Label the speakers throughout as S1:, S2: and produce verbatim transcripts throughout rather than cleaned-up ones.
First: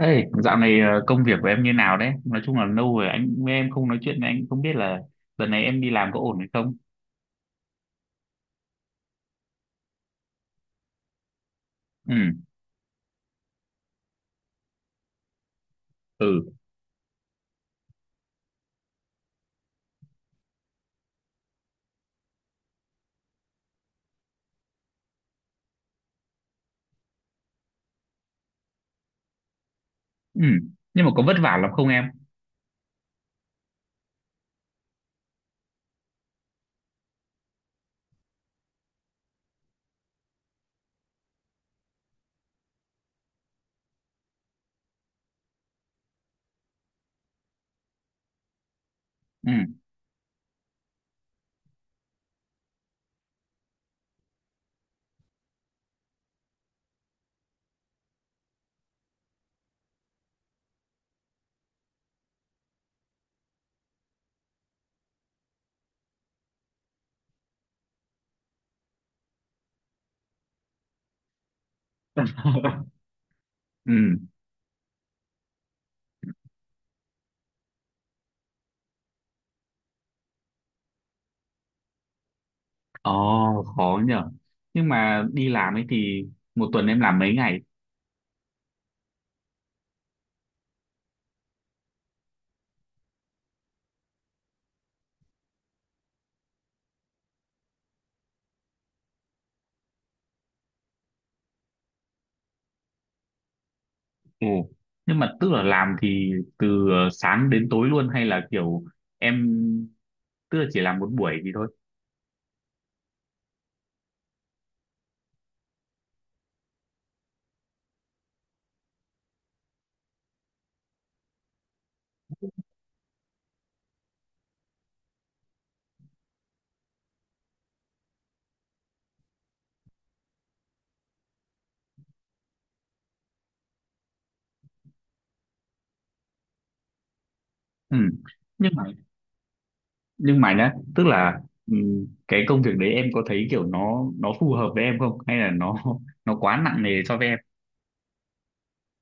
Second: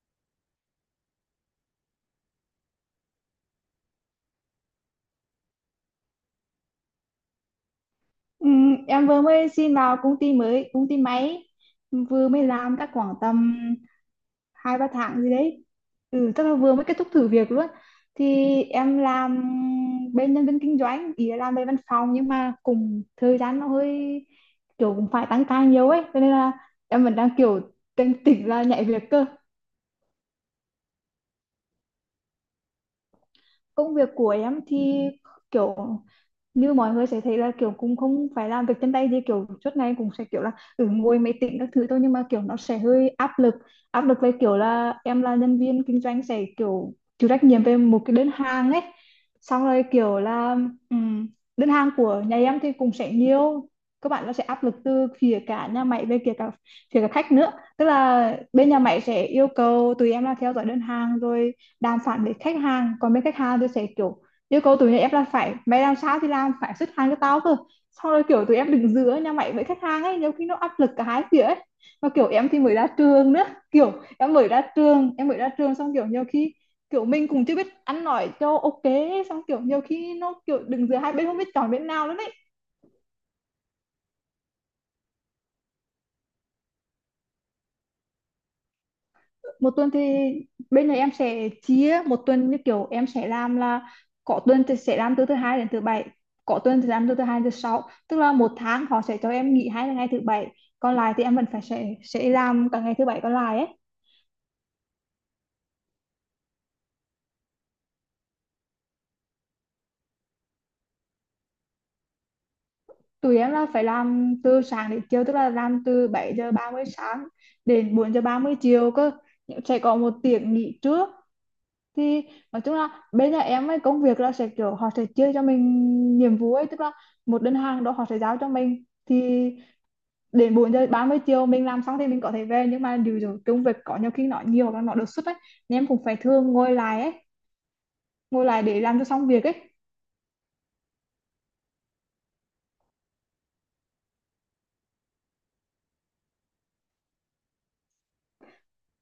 S1: Ê, dạo này ờ, công việc của em như nào đấy? Nói chung là lâu rồi anh với em không nói chuyện, với anh cũng không biết là lần này em đi làm có ổn hay không?
S2: Ừ, em vừa mới xin vào công ty mới, công ty máy
S1: Ừ,
S2: vừa mới làm chắc khoảng tầm hai ba tháng gì đấy. Ừ, chắc
S1: ừ,
S2: là vừa mới kết thúc thử việc luôn. Thì em làm bên nhân viên kinh doanh, ý là làm bên văn phòng nhưng mà cùng thời gian nó hơi kiểu cũng phải tăng ca nhiều ấy, cho nên là em vẫn đang kiểu tỉnh tỉnh là nhảy việc cơ.
S1: ừ. Nhưng mà có vất vả lắm không em?
S2: Công việc của em thì kiểu như mọi người sẽ thấy là kiểu cũng không phải làm việc chân tay gì, kiểu suốt ngày cũng sẽ kiểu là ừ, ngồi máy tính các thứ thôi, nhưng mà kiểu nó sẽ hơi áp lực. Áp lực về kiểu là em là nhân viên kinh doanh sẽ kiểu chịu trách nhiệm về một cái đơn hàng ấy,
S1: Ừ.
S2: xong rồi kiểu là ừm, đơn hàng của nhà em thì cũng sẽ nhiều. Các bạn nó sẽ áp lực từ phía cả nhà máy, về phía cả phía cả khách nữa. Tức là bên nhà máy sẽ yêu cầu tụi em là theo dõi đơn hàng, rồi đàm phán với khách hàng, còn bên khách hàng thì sẽ kiểu yêu cầu tụi này em là phải mày làm sao thì làm, phải xuất hàng cho tao cơ. Sau rồi kiểu tụi em đứng giữa nhà mày với khách hàng ấy, nhiều khi nó áp lực cả hai phía ấy, mà kiểu em thì mới ra trường nữa. Kiểu
S1: Ừ.
S2: em mới ra trường em mới ra trường xong kiểu nhiều khi, kiểu mình cũng chưa biết ăn nói cho ok, xong kiểu nhiều khi nó kiểu đứng giữa hai bên không biết chọn bên nào nữa đấy.
S1: Ồ, khó nhở. Nhưng mà đi làm ấy thì một tuần em làm mấy ngày?
S2: Một tuần thì bên này em sẽ chia một tuần như kiểu em sẽ làm là có tuần thì sẽ làm từ thứ hai đến thứ bảy, có tuần thì làm từ thứ hai đến thứ sáu. Tức là một tháng họ sẽ cho em nghỉ hai ngày thứ bảy, còn lại thì em vẫn phải sẽ sẽ làm cả ngày thứ bảy còn lại ấy.
S1: Ồ. Nhưng mà tức là làm thì từ ờ, sáng đến tối luôn hay là kiểu em, tức là chỉ làm một buổi thì thôi?
S2: Tụi em là phải làm từ sáng đến chiều, tức là làm từ bảy giờ ba mươi sáng đến bốn giờ ba mươi chiều cơ, sẽ có một tiếng nghỉ trước. Thì nói chung là bên nhà em ấy, công việc là sẽ kiểu họ sẽ chia cho mình nhiệm vụ ấy, tức là một đơn hàng đó họ sẽ giao cho mình thì đến bốn giờ ba mươi chiều mình làm xong thì mình có thể về, nhưng mà điều rồi công việc có nhiều khi nó nhiều và nó đột xuất ấy, nên em cũng phải thường ngồi lại ấy,
S1: Ừ.
S2: ngồi lại
S1: Nhưng
S2: để
S1: mà
S2: làm cho xong việc ấy.
S1: nhưng mà nhá, tức là ừm, cái công việc đấy em có thấy kiểu nó nó phù hợp với em không, hay là nó nó quá nặng nề cho với em?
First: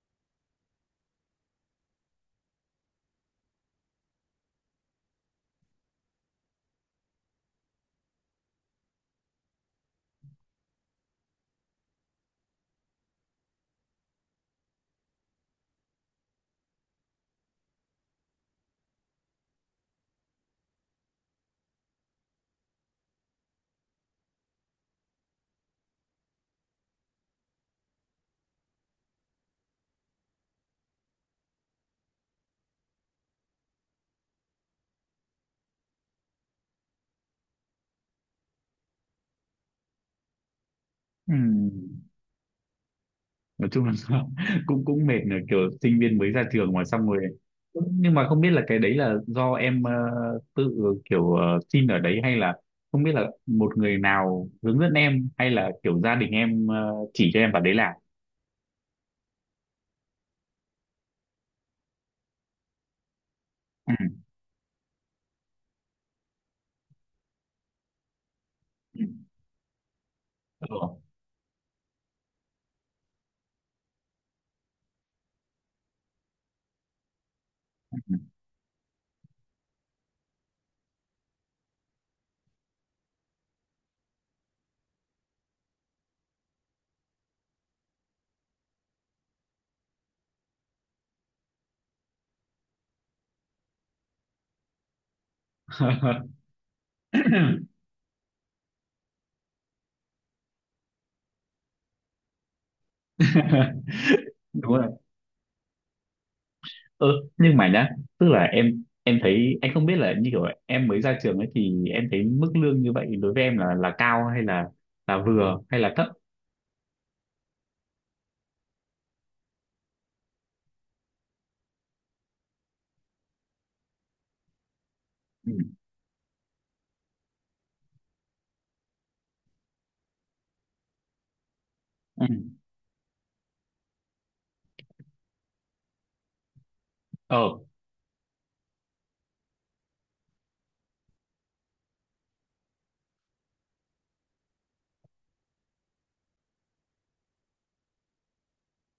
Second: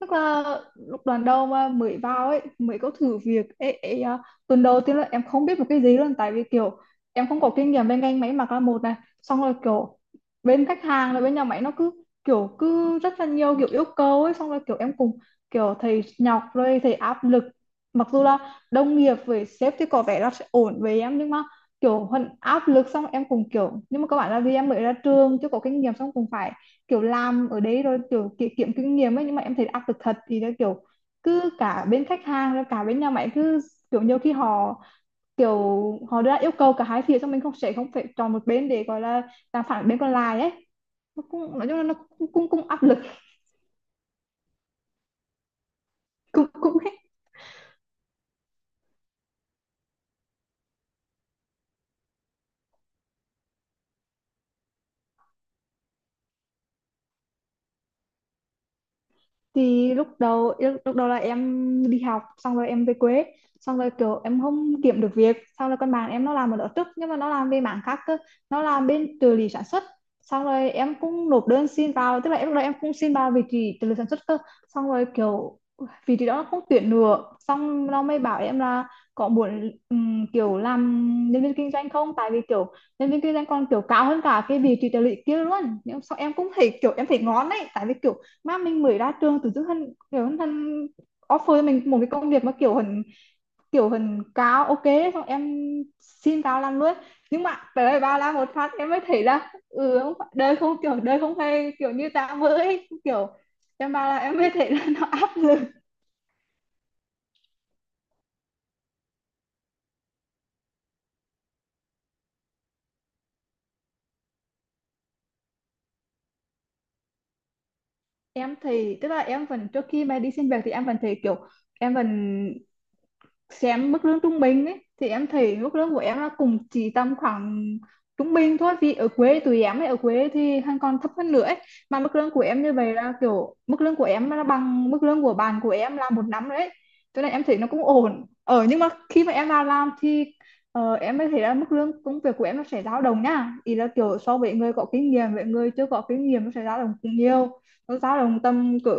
S2: Tức là lúc đoàn đầu mà mới vào ấy, mới có thử việc ấy, ấy, à, tuần đầu tiên là em không biết một cái gì luôn, tại vì kiểu em không có kinh nghiệm bên ngành máy mặc là một này. Xong rồi kiểu bên khách hàng là bên nhà máy nó cứ kiểu cứ rất là nhiều kiểu yêu cầu ấy, xong rồi kiểu em cùng kiểu thầy nhọc rồi thầy áp lực, mặc dù là đồng nghiệp với sếp thì có vẻ là sẽ ổn với em, nhưng mà kiểu vẫn áp lực. Xong em cùng kiểu nhưng mà các bạn là vì em mới ra trường chưa có kinh nghiệm, xong cùng phải kiểu làm ở đấy rồi kiểu ki- kiếm kinh nghiệm ấy. Nhưng mà em thấy áp lực thật thì là kiểu cứ cả bên khách hàng rồi cả bên nhà máy cứ kiểu nhiều khi họ kiểu họ đưa ra yêu cầu cả hai phía, xong mình không sẽ không phải chọn một bên để gọi là làm phản bên còn lại ấy. Nó cũng nói chung là nó
S1: Ừm,
S2: cũng cũng, cũng áp lực.
S1: nói chung là cũng cũng mệt nữa, kiểu sinh viên mới ra
S2: cũng
S1: trường
S2: cũng
S1: mà, xong rồi nhưng mà không biết là cái đấy là do em ờ, tự kiểu ờ, xin ở đấy, hay là không biết là một người nào hướng dẫn em, hay là kiểu gia đình em ờ, chỉ cho em vào đấy làm?
S2: thì lúc đầu lúc, lúc đầu là em đi học xong rồi em về quê, xong rồi
S1: Ừm,
S2: kiểu em không kiếm được việc, xong rồi con bạn em nó làm ở đó trước nhưng mà nó làm về mảng khác cơ, nó làm
S1: ừm,
S2: bên trợ lý sản xuất. Xong rồi em cũng nộp đơn xin vào, tức là em lúc đó em cũng xin vào vị trí trợ lý sản xuất cơ, xong rồi kiểu vị trí đó nó không tuyển nữa, xong nó
S1: ừ.
S2: mới bảo em là có muốn ừm, kiểu làm nhân viên kinh doanh không, tại vì kiểu nhân viên kinh doanh còn kiểu cao hơn cả cái vị trí trợ lý kia luôn. Nhưng sau em cũng thấy kiểu em thấy ngon đấy, tại vì kiểu mà mình mới ra trường tự dưng hắn kiểu hắn, hắn offer cho mình một cái công việc mà kiểu hình, kiểu hình cao ok, xong em xin cao làm luôn. Nhưng mà tới đây ba la một phát em mới thấy là ừ không phải- đời không kiểu đời không phải kiểu như ta với kiểu em ba là em mới thấy
S1: Đúng
S2: là
S1: rồi.
S2: nó áp lực.
S1: Ừ, nhưng mà nhá, tức là em em thấy, anh không biết là như kiểu em mới ra trường ấy, thì em thấy mức lương như vậy đối với em là là cao, hay là là vừa, hay là thấp?
S2: Em thì tức là em vẫn trước khi mà đi xin việc thì em vẫn thấy kiểu em vẫn xem mức lương trung bình ấy, thì em
S1: Ừ.
S2: thấy mức lương của em nó cũng chỉ tầm khoảng trung bình thôi, vì ở quê tụi em ấy ở quê thì hắn còn thấp hơn nữa ấy. Mà mức
S1: Ừ.
S2: lương của em như vậy là kiểu mức lương của em nó bằng mức lương của bạn của em là một năm đấy, cho nên em thấy
S1: Ờ,
S2: nó cũng ổn ở, nhưng mà khi mà em vào làm thì ờ, em mới thấy là mức lương công việc của em nó sẽ dao động nha, ý là kiểu so với người có kinh nghiệm với người chưa có kinh nghiệm nó sẽ dao động cũng nhiều, nó dao động tầm cỡ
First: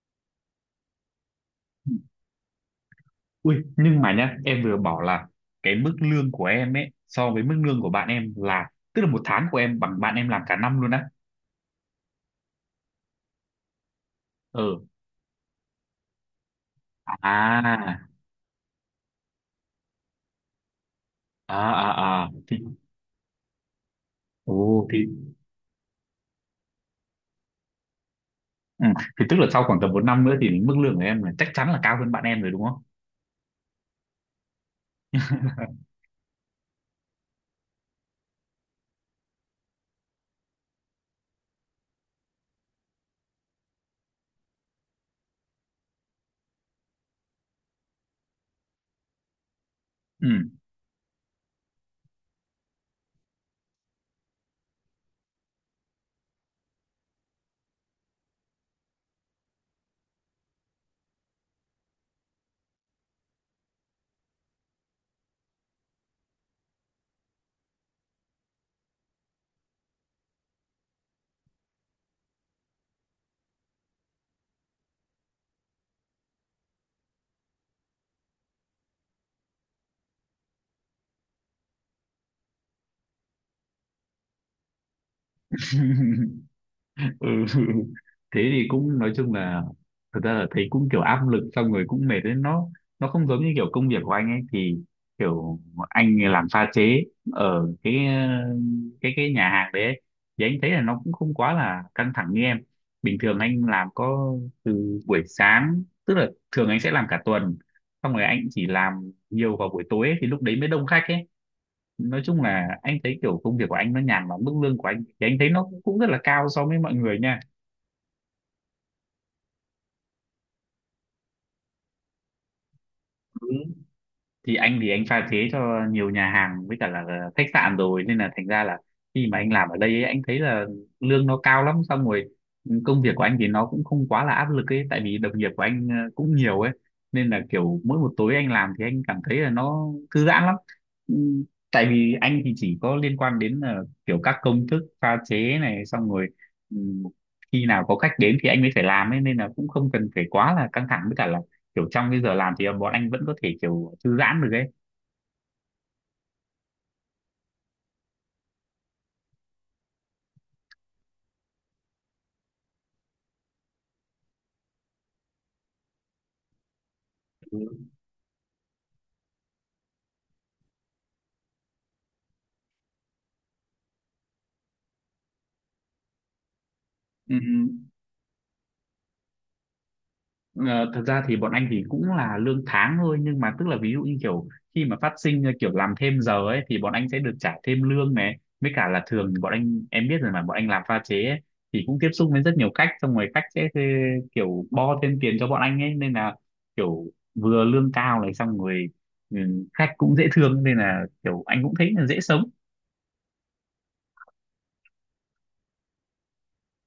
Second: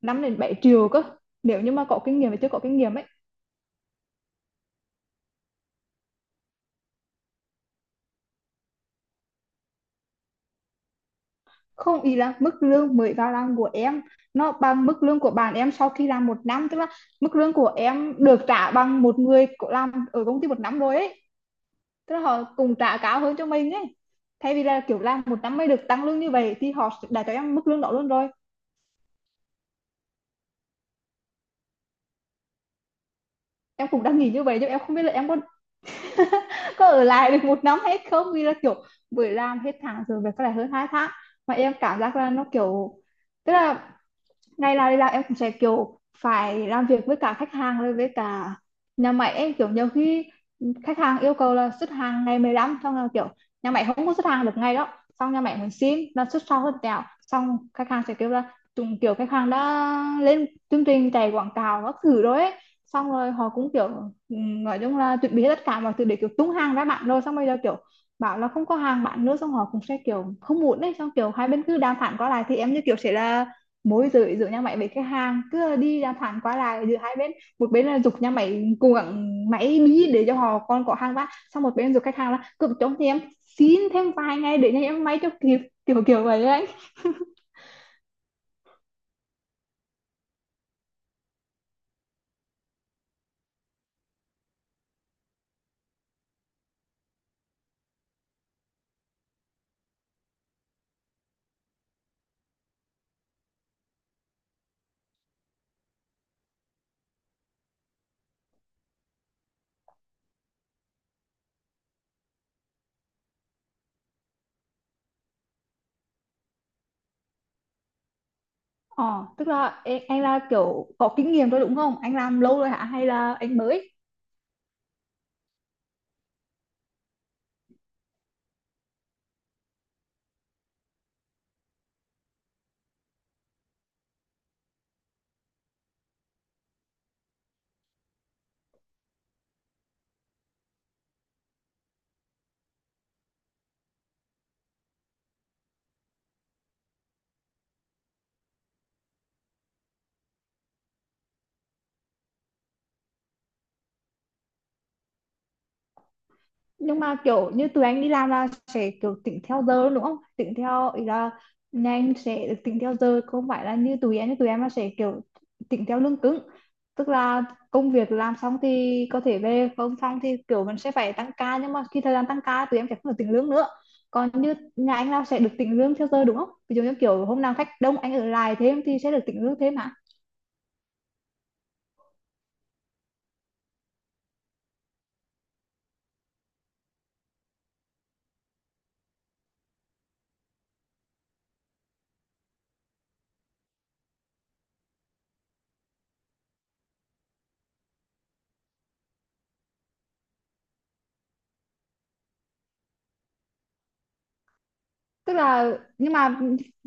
S2: năm đến bảy triệu cơ nếu như mà có kinh nghiệm và chưa có kinh nghiệm ấy.
S1: ui nhưng mà nhá, em vừa bảo là cái mức lương của em ấy so với mức lương của bạn em, là tức là một tháng của em bằng bạn em làm cả năm luôn á.
S2: Không, ý là mức lương mới vào làm của em nó
S1: Ừ.
S2: bằng mức lương của bạn em sau khi làm một năm, tức là mức lương của
S1: À,
S2: em được trả bằng một người có làm ở công ty một năm rồi ấy,
S1: à,
S2: tức là
S1: à, à
S2: họ
S1: thì
S2: cùng trả cao hơn cho mình ấy, thay vì là
S1: ồ thì
S2: kiểu làm một năm mới được tăng lương như vậy thì họ đã cho em mức lương đó luôn rồi.
S1: ừ. Thì tức là sau khoảng tầm một năm nữa thì mức lương của em là chắc chắn là cao hơn bạn em rồi đúng không?
S2: Em cũng đang nghĩ như vậy, nhưng em không biết là em có có ở lại được một năm hay không, vì là kiểu vừa làm hết tháng rồi về có lại hơn hai tháng mà em cảm giác là nó kiểu, tức là ngày nào đi làm em cũng sẽ kiểu phải làm việc với cả khách hàng rồi với cả nhà máy em, kiểu nhiều khi
S1: Ừ.
S2: khách hàng yêu cầu là xuất hàng ngày mười lăm, xong là kiểu nhà máy không có xuất hàng được ngay đó, xong nhà máy muốn xin là xuất sau hơn tẹo, xong khách hàng sẽ kêu là chúng kiểu khách hàng đã lên chương trình chạy quảng cáo các thứ rồi ấy. Xong rồi họ cũng kiểu ừm, nói chung là chuẩn bị hết tất cả mọi thứ để kiểu tung hàng ra bạn rồi, xong bây giờ kiểu bảo là không có hàng bạn nữa, xong họ cũng sẽ kiểu không muốn đấy, xong kiểu hai bên cứ đàm phán qua lại, thì em như kiểu sẽ là mối giữa giữa nhà máy với khách hàng, cứ đi đàm phán qua lại giữa hai bên, một bên là giục nhà máy cố gắng máy bí để cho họ còn có hàng bán, xong một bên giục khách hàng là cứ cho thì em xin thêm vài ngày để nhà em máy cho kịp, kiểu kiểu vậy ấy.
S1: Ừ. Thế thì cũng nói chung là thật ra là thấy cũng kiểu áp lực, xong rồi cũng mệt đấy. nó nó không giống như kiểu công việc của anh ấy thì kiểu anh làm pha chế ở cái cái cái nhà hàng đấy ấy. Thì anh thấy là nó cũng không quá là căng thẳng như em. Bình thường anh làm có từ buổi sáng, tức là thường anh sẽ làm cả tuần, xong rồi anh chỉ làm nhiều vào buổi tối ấy, thì lúc đấy mới đông khách ấy. Nói chung là anh thấy kiểu công việc của anh nó nhàn lắm, mức lương của anh thì anh thấy nó cũng rất là cao so với mọi người nha.
S2: ờ Tức là anh là kiểu có kinh nghiệm rồi đúng không, anh làm lâu rồi hả hay là
S1: Ừ.
S2: anh mới?
S1: Thì anh thì anh pha chế cho nhiều nhà hàng với cả là khách sạn rồi, nên là thành ra là khi mà anh làm ở đây ấy, anh thấy là lương nó cao lắm, xong rồi công việc của anh thì nó cũng không quá là áp lực ấy, tại vì đồng nghiệp của anh ờ, cũng nhiều ấy, nên là kiểu mỗi một tối anh làm thì anh cảm thấy là nó thư giãn lắm. Ừ, tại vì anh thì chỉ có liên quan đến là kiểu các công thức pha chế này, xong rồi ừ, khi nào có khách đến thì anh mới phải làm ấy, nên là cũng không cần phải quá là căng thẳng, với cả là kiểu trong cái giờ làm thì bọn anh vẫn có thể kiểu thư giãn được ấy.
S2: Nhưng mà kiểu như tụi anh đi làm là sẽ kiểu tính theo giờ luôn đúng không, tính theo ý là nhà anh sẽ được tính theo giờ, không phải là như tụi anh tụi em là sẽ kiểu tính theo lương cứng, tức là
S1: Ừ.
S2: công việc làm xong thì có thể về, không xong thì kiểu mình sẽ phải tăng ca, nhưng mà khi thời gian tăng ca tụi em sẽ không được tính lương nữa, còn như nhà anh là sẽ được tính lương theo giờ đúng không, ví dụ như kiểu hôm nào khách đông anh ở lại thêm thì sẽ được tính lương thêm hả?
S1: Ừm, ờ, thật ra thì bọn anh thì cũng là lương tháng thôi, nhưng mà tức là ví dụ như kiểu khi mà phát sinh ờ, kiểu làm thêm giờ ấy, thì bọn anh sẽ được trả thêm lương này, với cả là thường thì bọn anh, em biết rồi mà, bọn anh làm pha chế ấy, thì cũng tiếp xúc với rất nhiều khách, xong rồi khách sẽ thuê- kiểu bo thêm tiền cho bọn anh ấy, nên là kiểu vừa lương cao này xong rồi ừm, khách cũng dễ thương, nên là kiểu anh cũng thấy là dễ sống.
S2: Tức là, nhưng mà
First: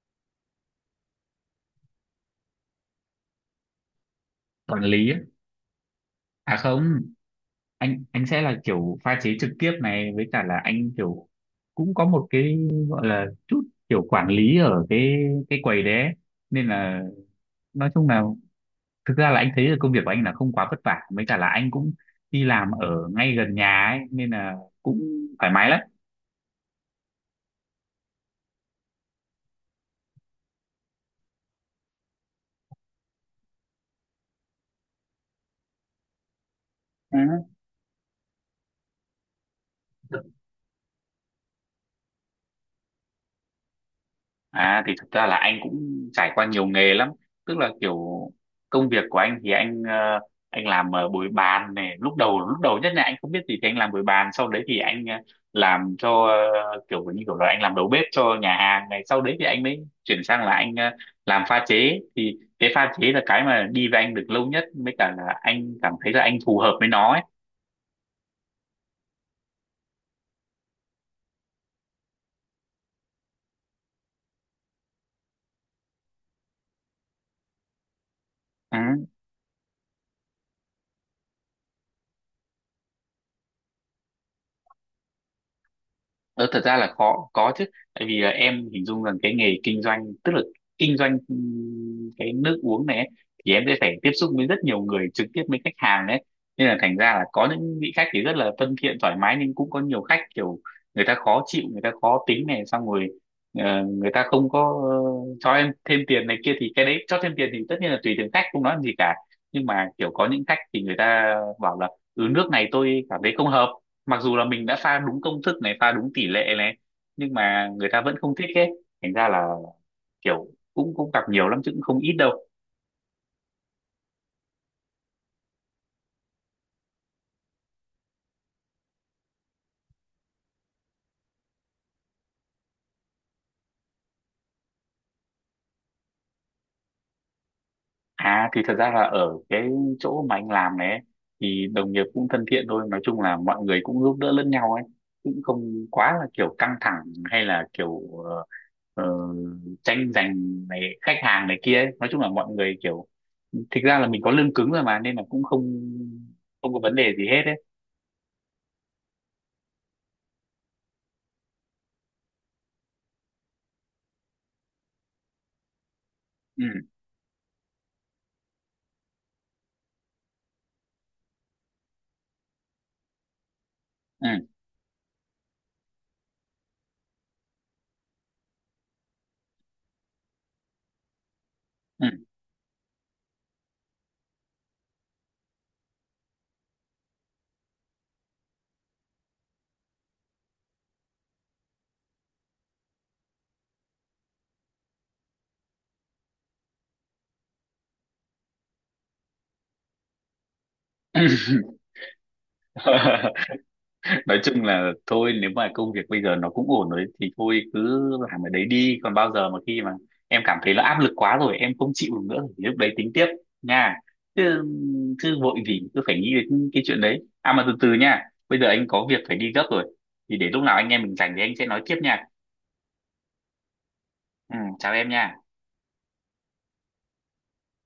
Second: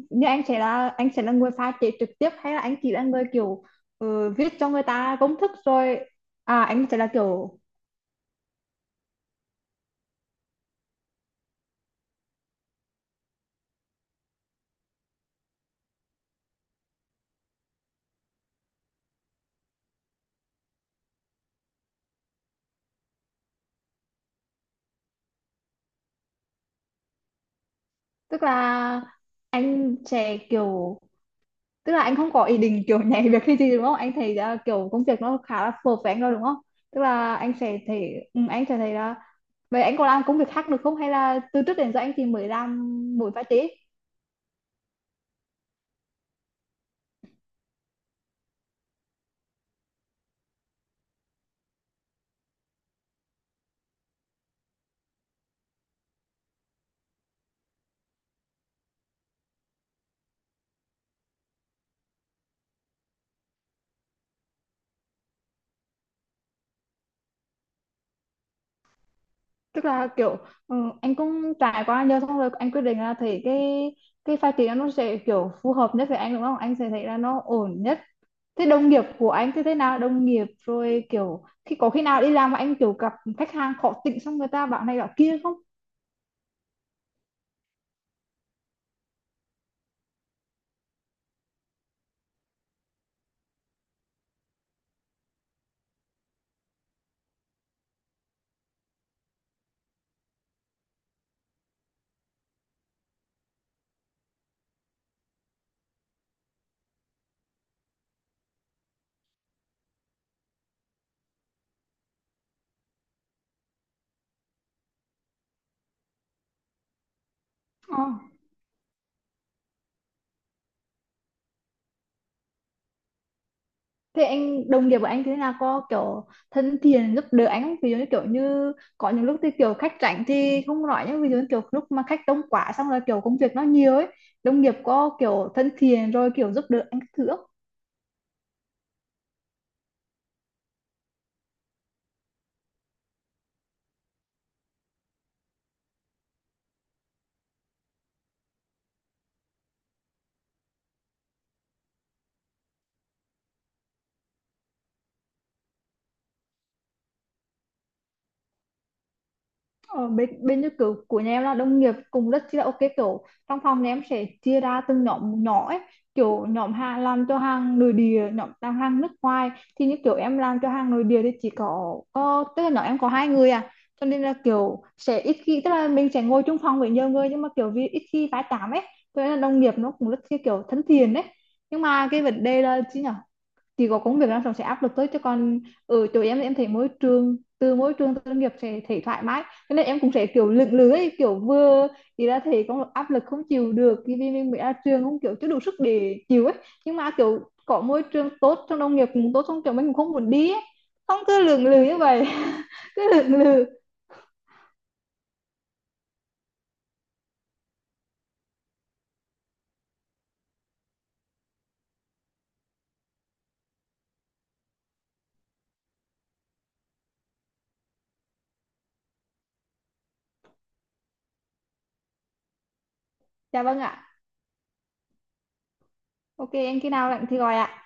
S2: như anh sẽ là anh sẽ là người pha chế trực tiếp hay là anh chỉ là người kiểu ờ, viết cho
S1: Quản
S2: người
S1: lý
S2: ta
S1: ấy.
S2: công thức rồi?
S1: À
S2: À anh sẽ
S1: không,
S2: là kiểu,
S1: anh anh sẽ là kiểu pha chế trực tiếp này, với cả là anh kiểu cũng có một cái gọi là chút kiểu quản lý ở cái cái quầy đấy ấy. Nên là nói chung là thực ra là anh thấy là công việc của anh là không quá vất vả, với cả là anh cũng đi làm ở ngay gần nhà ấy, nên là cũng thoải mái lắm.
S2: tức là anh sẽ kiểu, tức là anh không có ý định kiểu nhảy việc hay gì đúng không, anh thấy là kiểu công việc nó khá là phù hợp với anh rồi đúng không, tức là anh sẽ thấy ừ, anh sẽ thấy là vậy anh có
S1: Ừ.
S2: làm công việc khác được không hay là từ trước đến giờ anh thì mới làm mỗi pha chế?
S1: À thì thực ra là anh cũng trải qua nhiều nghề lắm, tức là kiểu công việc của anh thì anh ờ, anh làm ờ, bồi bàn này, lúc đầu lúc đầu nhất là anh không biết gì thì anh làm bồi bàn, sau đấy thì anh ờ, làm cho ờ, kiểu như kiểu là anh làm đầu bếp cho nhà hàng này, sau đấy thì anh mới chuyển sang là anh ờ, làm pha chế, thì cái pha chế là cái mà đi với anh được lâu nhất, mới cả là anh cảm thấy là anh phù hợp với nó ấy.
S2: Tức là kiểu ừ, anh cũng trải qua nhiều, xong rồi anh quyết định là thấy cái cái phát triển nó sẽ kiểu phù hợp nhất với anh đúng không, anh sẽ thấy là nó ổn nhất. Thế đồng nghiệp
S1: Ừ.
S2: của anh thì thế nào, đồng nghiệp rồi kiểu khi có khi nào đi làm mà anh kiểu gặp khách hàng khó tính xong người ta bảo này bảo kia không?
S1: Đó, thật ra là khó có chứ, tại vì là em hình dung rằng cái nghề kinh doanh, tức là kinh doanh ừm, cái nước uống này ấy, thì em sẽ phải tiếp xúc với rất nhiều người, trực tiếp với khách hàng đấy, nên là thành ra là có những vị khách thì rất là thân thiện thoải mái, nhưng cũng có nhiều khách kiểu người ta khó chịu, người ta khó tính này, xong rồi ờ, người ta không có ờ, cho em thêm tiền này kia, thì cái đấy cho thêm tiền thì tất nhiên là tùy từng khách, không nói làm gì cả. Nhưng mà kiểu có những khách thì người ta bảo là ừ nước này tôi cảm thấy không hợp, mặc dù là mình đã pha đúng công thức này, pha đúng tỷ lệ này, nhưng mà người ta
S2: Ờ.
S1: vẫn không thích ấy. Thành ra là kiểu cũng cũng gặp nhiều lắm chứ, cũng không ít đâu.
S2: Thế anh đồng nghiệp của anh thì thế nào, có kiểu thân thiện giúp đỡ anh không, ví dụ như kiểu như có những lúc thì kiểu khách rảnh thì không nói, nhưng ví dụ như kiểu lúc mà khách đông quá xong rồi kiểu công việc nó nhiều ấy, đồng nghiệp có kiểu thân thiện rồi kiểu giúp đỡ anh các thứ không?
S1: À thì thật ra là ở cái chỗ mà anh làm này ấy, thì đồng nghiệp cũng thân thiện thôi, nói chung là mọi người cũng giúp đỡ lẫn nhau ấy, cũng không quá là kiểu căng thẳng, hay là kiểu ờ, ờ, tranh giành này khách hàng này kia ấy. Nói chung là mọi người kiểu thực ra là mình có lương cứng rồi mà, nên là cũng không không có vấn đề gì hết ấy.
S2: Ở bên bên như kiểu của nhà em là đồng nghiệp cùng rất chi là ok, kiểu trong phòng nhà em sẽ chia ra từng nhóm nhỏ ấy, kiểu
S1: Ừ,
S2: nhóm hàng làm cho hàng nội địa, nhóm làm hàng nước ngoài. Thì như kiểu em làm cho hàng nội địa thì chỉ có có tức là nhóm em có hai người à, cho nên là
S1: ừ,
S2: kiểu sẽ ít khi, tức là mình sẽ ngồi chung phòng với nhiều người nhưng mà kiểu vì ít khi tái tám ấy, cho nên là đồng nghiệp nó cũng rất chi kiểu thân thiện đấy. Nhưng mà cái vấn đề là chứ nhở, thì có công việc làm xong sẽ áp lực tới cho con, ở chỗ em thì em thấy môi trường từ môi trường từ nghiệp sẽ thấy thoải mái, cho nên em cũng sẽ kiểu lưỡng lự, kiểu vừa thì ra thì có áp lực không chịu được khi vì mình mới ra trường không kiểu chưa đủ sức để chịu ấy, nhưng mà kiểu có môi trường tốt trong nông nghiệp cũng tốt trong trường mình cũng không muốn đi ấy. Không
S1: ừ.
S2: cứ lưỡng lự như vậy. Cứ lưỡng lự.
S1: Nói chung là thôi, nếu mà công việc bây giờ nó cũng ổn rồi thì thôi cứ làm ở đấy đi, còn bao giờ mà khi mà em cảm thấy là áp lực quá rồi, em không chịu được nữa, thì lúc đấy tính tiếp nha. Chứ, chứ vội gì cứ phải nghĩ đến cái chuyện đấy, à mà từ từ nha. Bây giờ anh có việc phải đi gấp rồi, thì để lúc nào anh em mình rảnh thì anh sẽ nói tiếp nha.
S2: Dạ vâng ạ.
S1: Ừ, chào em nha.
S2: Ok em khi nào lạnh thì gọi ạ.